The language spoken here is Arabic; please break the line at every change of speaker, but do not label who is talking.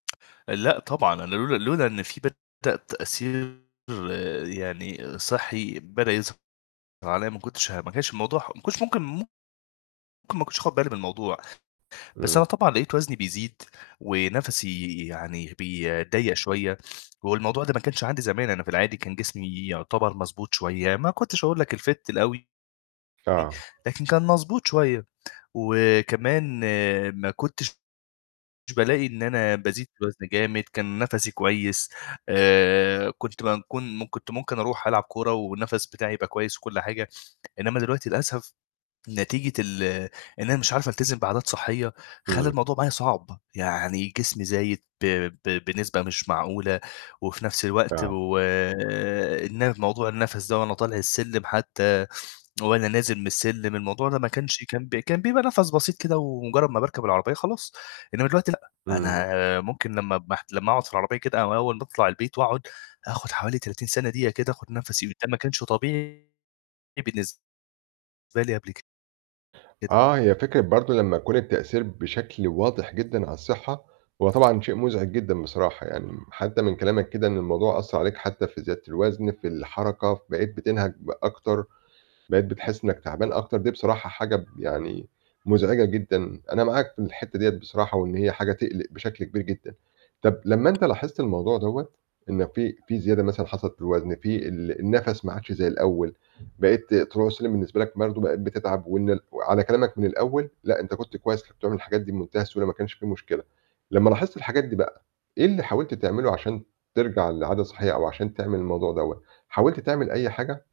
لأ، طبعًا أنا لولا لولا إن في بدأ تأثير يعني صحّي بدأ يظهر عليّا ما كنتش ه ما كانش الموضوع ح ما كنش ممكن ممكن ما كنتش آخُد بالي من الموضوع، بس
إمم.
أنا طبعًا لقيت وزني بيزيد ونَفَسي يعني بي ضيّق شويّة هو الموضوع ده ما كانش عندي زمان، أنا في العادي كان جسمي يُعتبر مضبوط شويّة ما كنتش أقول لك الfit الأوي.
آه.
لكن كان مضبوط شويّة وكمان ما كنتش بالاقي إن أنا بازيد في الوزن جامد، كان نَفَسي كويّس آآ، كنت بم كون م كنت ممكن أروح ألعب كورة والنَفَس بتاعي يبقى كويّس وكل حاجة، إنّما دلوقتي للأسف نتيجة ال إن أنا مش عارف ألتزم بعادات صحّية خلّى
إمم.
الموضوع معايا صعب، يعني جسمي زايد ب ب بنسبة مش معقولة، وفي نَفْس الوقت
آه.
و الن موضوع النَفَس ده وأنا طالع السلِّم حتّى وأنا نازل من السلِّم الموضوع ده ما كانش كان ب كان بيبقى نَفَس بسيط كده ومجرّد ما باركب العربيّة خلاص، إنّما دلوقتي لأ،
إمم.
أنا ممكن لمّا محت لمّا أقعُد في العربيّة كده أو أوّل باطلع البيت وأقعُد آخُد حوالي 30 ثانية دقيقة كده آخُد فده نَفَسي، وده ما كانش طبيعي بالنسبة لي قبل كده.
آه، هي فكرة برضه لمّا يكون التأثير بشكل واضح جدًا على الصحّة، هو طبعًا شيء مُزعج جدًا بصراحة يعني، م حتّى من كلامك كده إن الموضوع أثّر عليك حتّى في زيادة الوزن في الحركة ف بقيت بتنهَج ب أكتر، بقيت بتحس إنّك تعبان أكتر، دي بصراحة حاجة ب يعني مُزعجة جدًا أنا معاك في الحتّة دِيّة بصراحة، وإن هي حاجة تقلق بشكل كبير جدًا. طَب لمّا أنت لاحِظت الموضوع دَوّة، إن في في زيادة مثلًا حصلت في الوزن في ال النَفَس ما عادش زي الأوّل، بقيت طلوع سلِّم بالنسبة لك برضه بقيت بتتعب وإن ال وعلى كلامك من الأوّل لأ، أنت كنت كويّس، كنت بتعمل الحاجات دي بمنتهى السهولة ما كانش في مشكلة، لمّا لاحظت الحاجات دي بقى إيه اللي حاولت تعمله عشان ترجع لعادة صحّية أو عشان تعمل الموضوع دَوّة، حاولت تعمل أي حاجة؟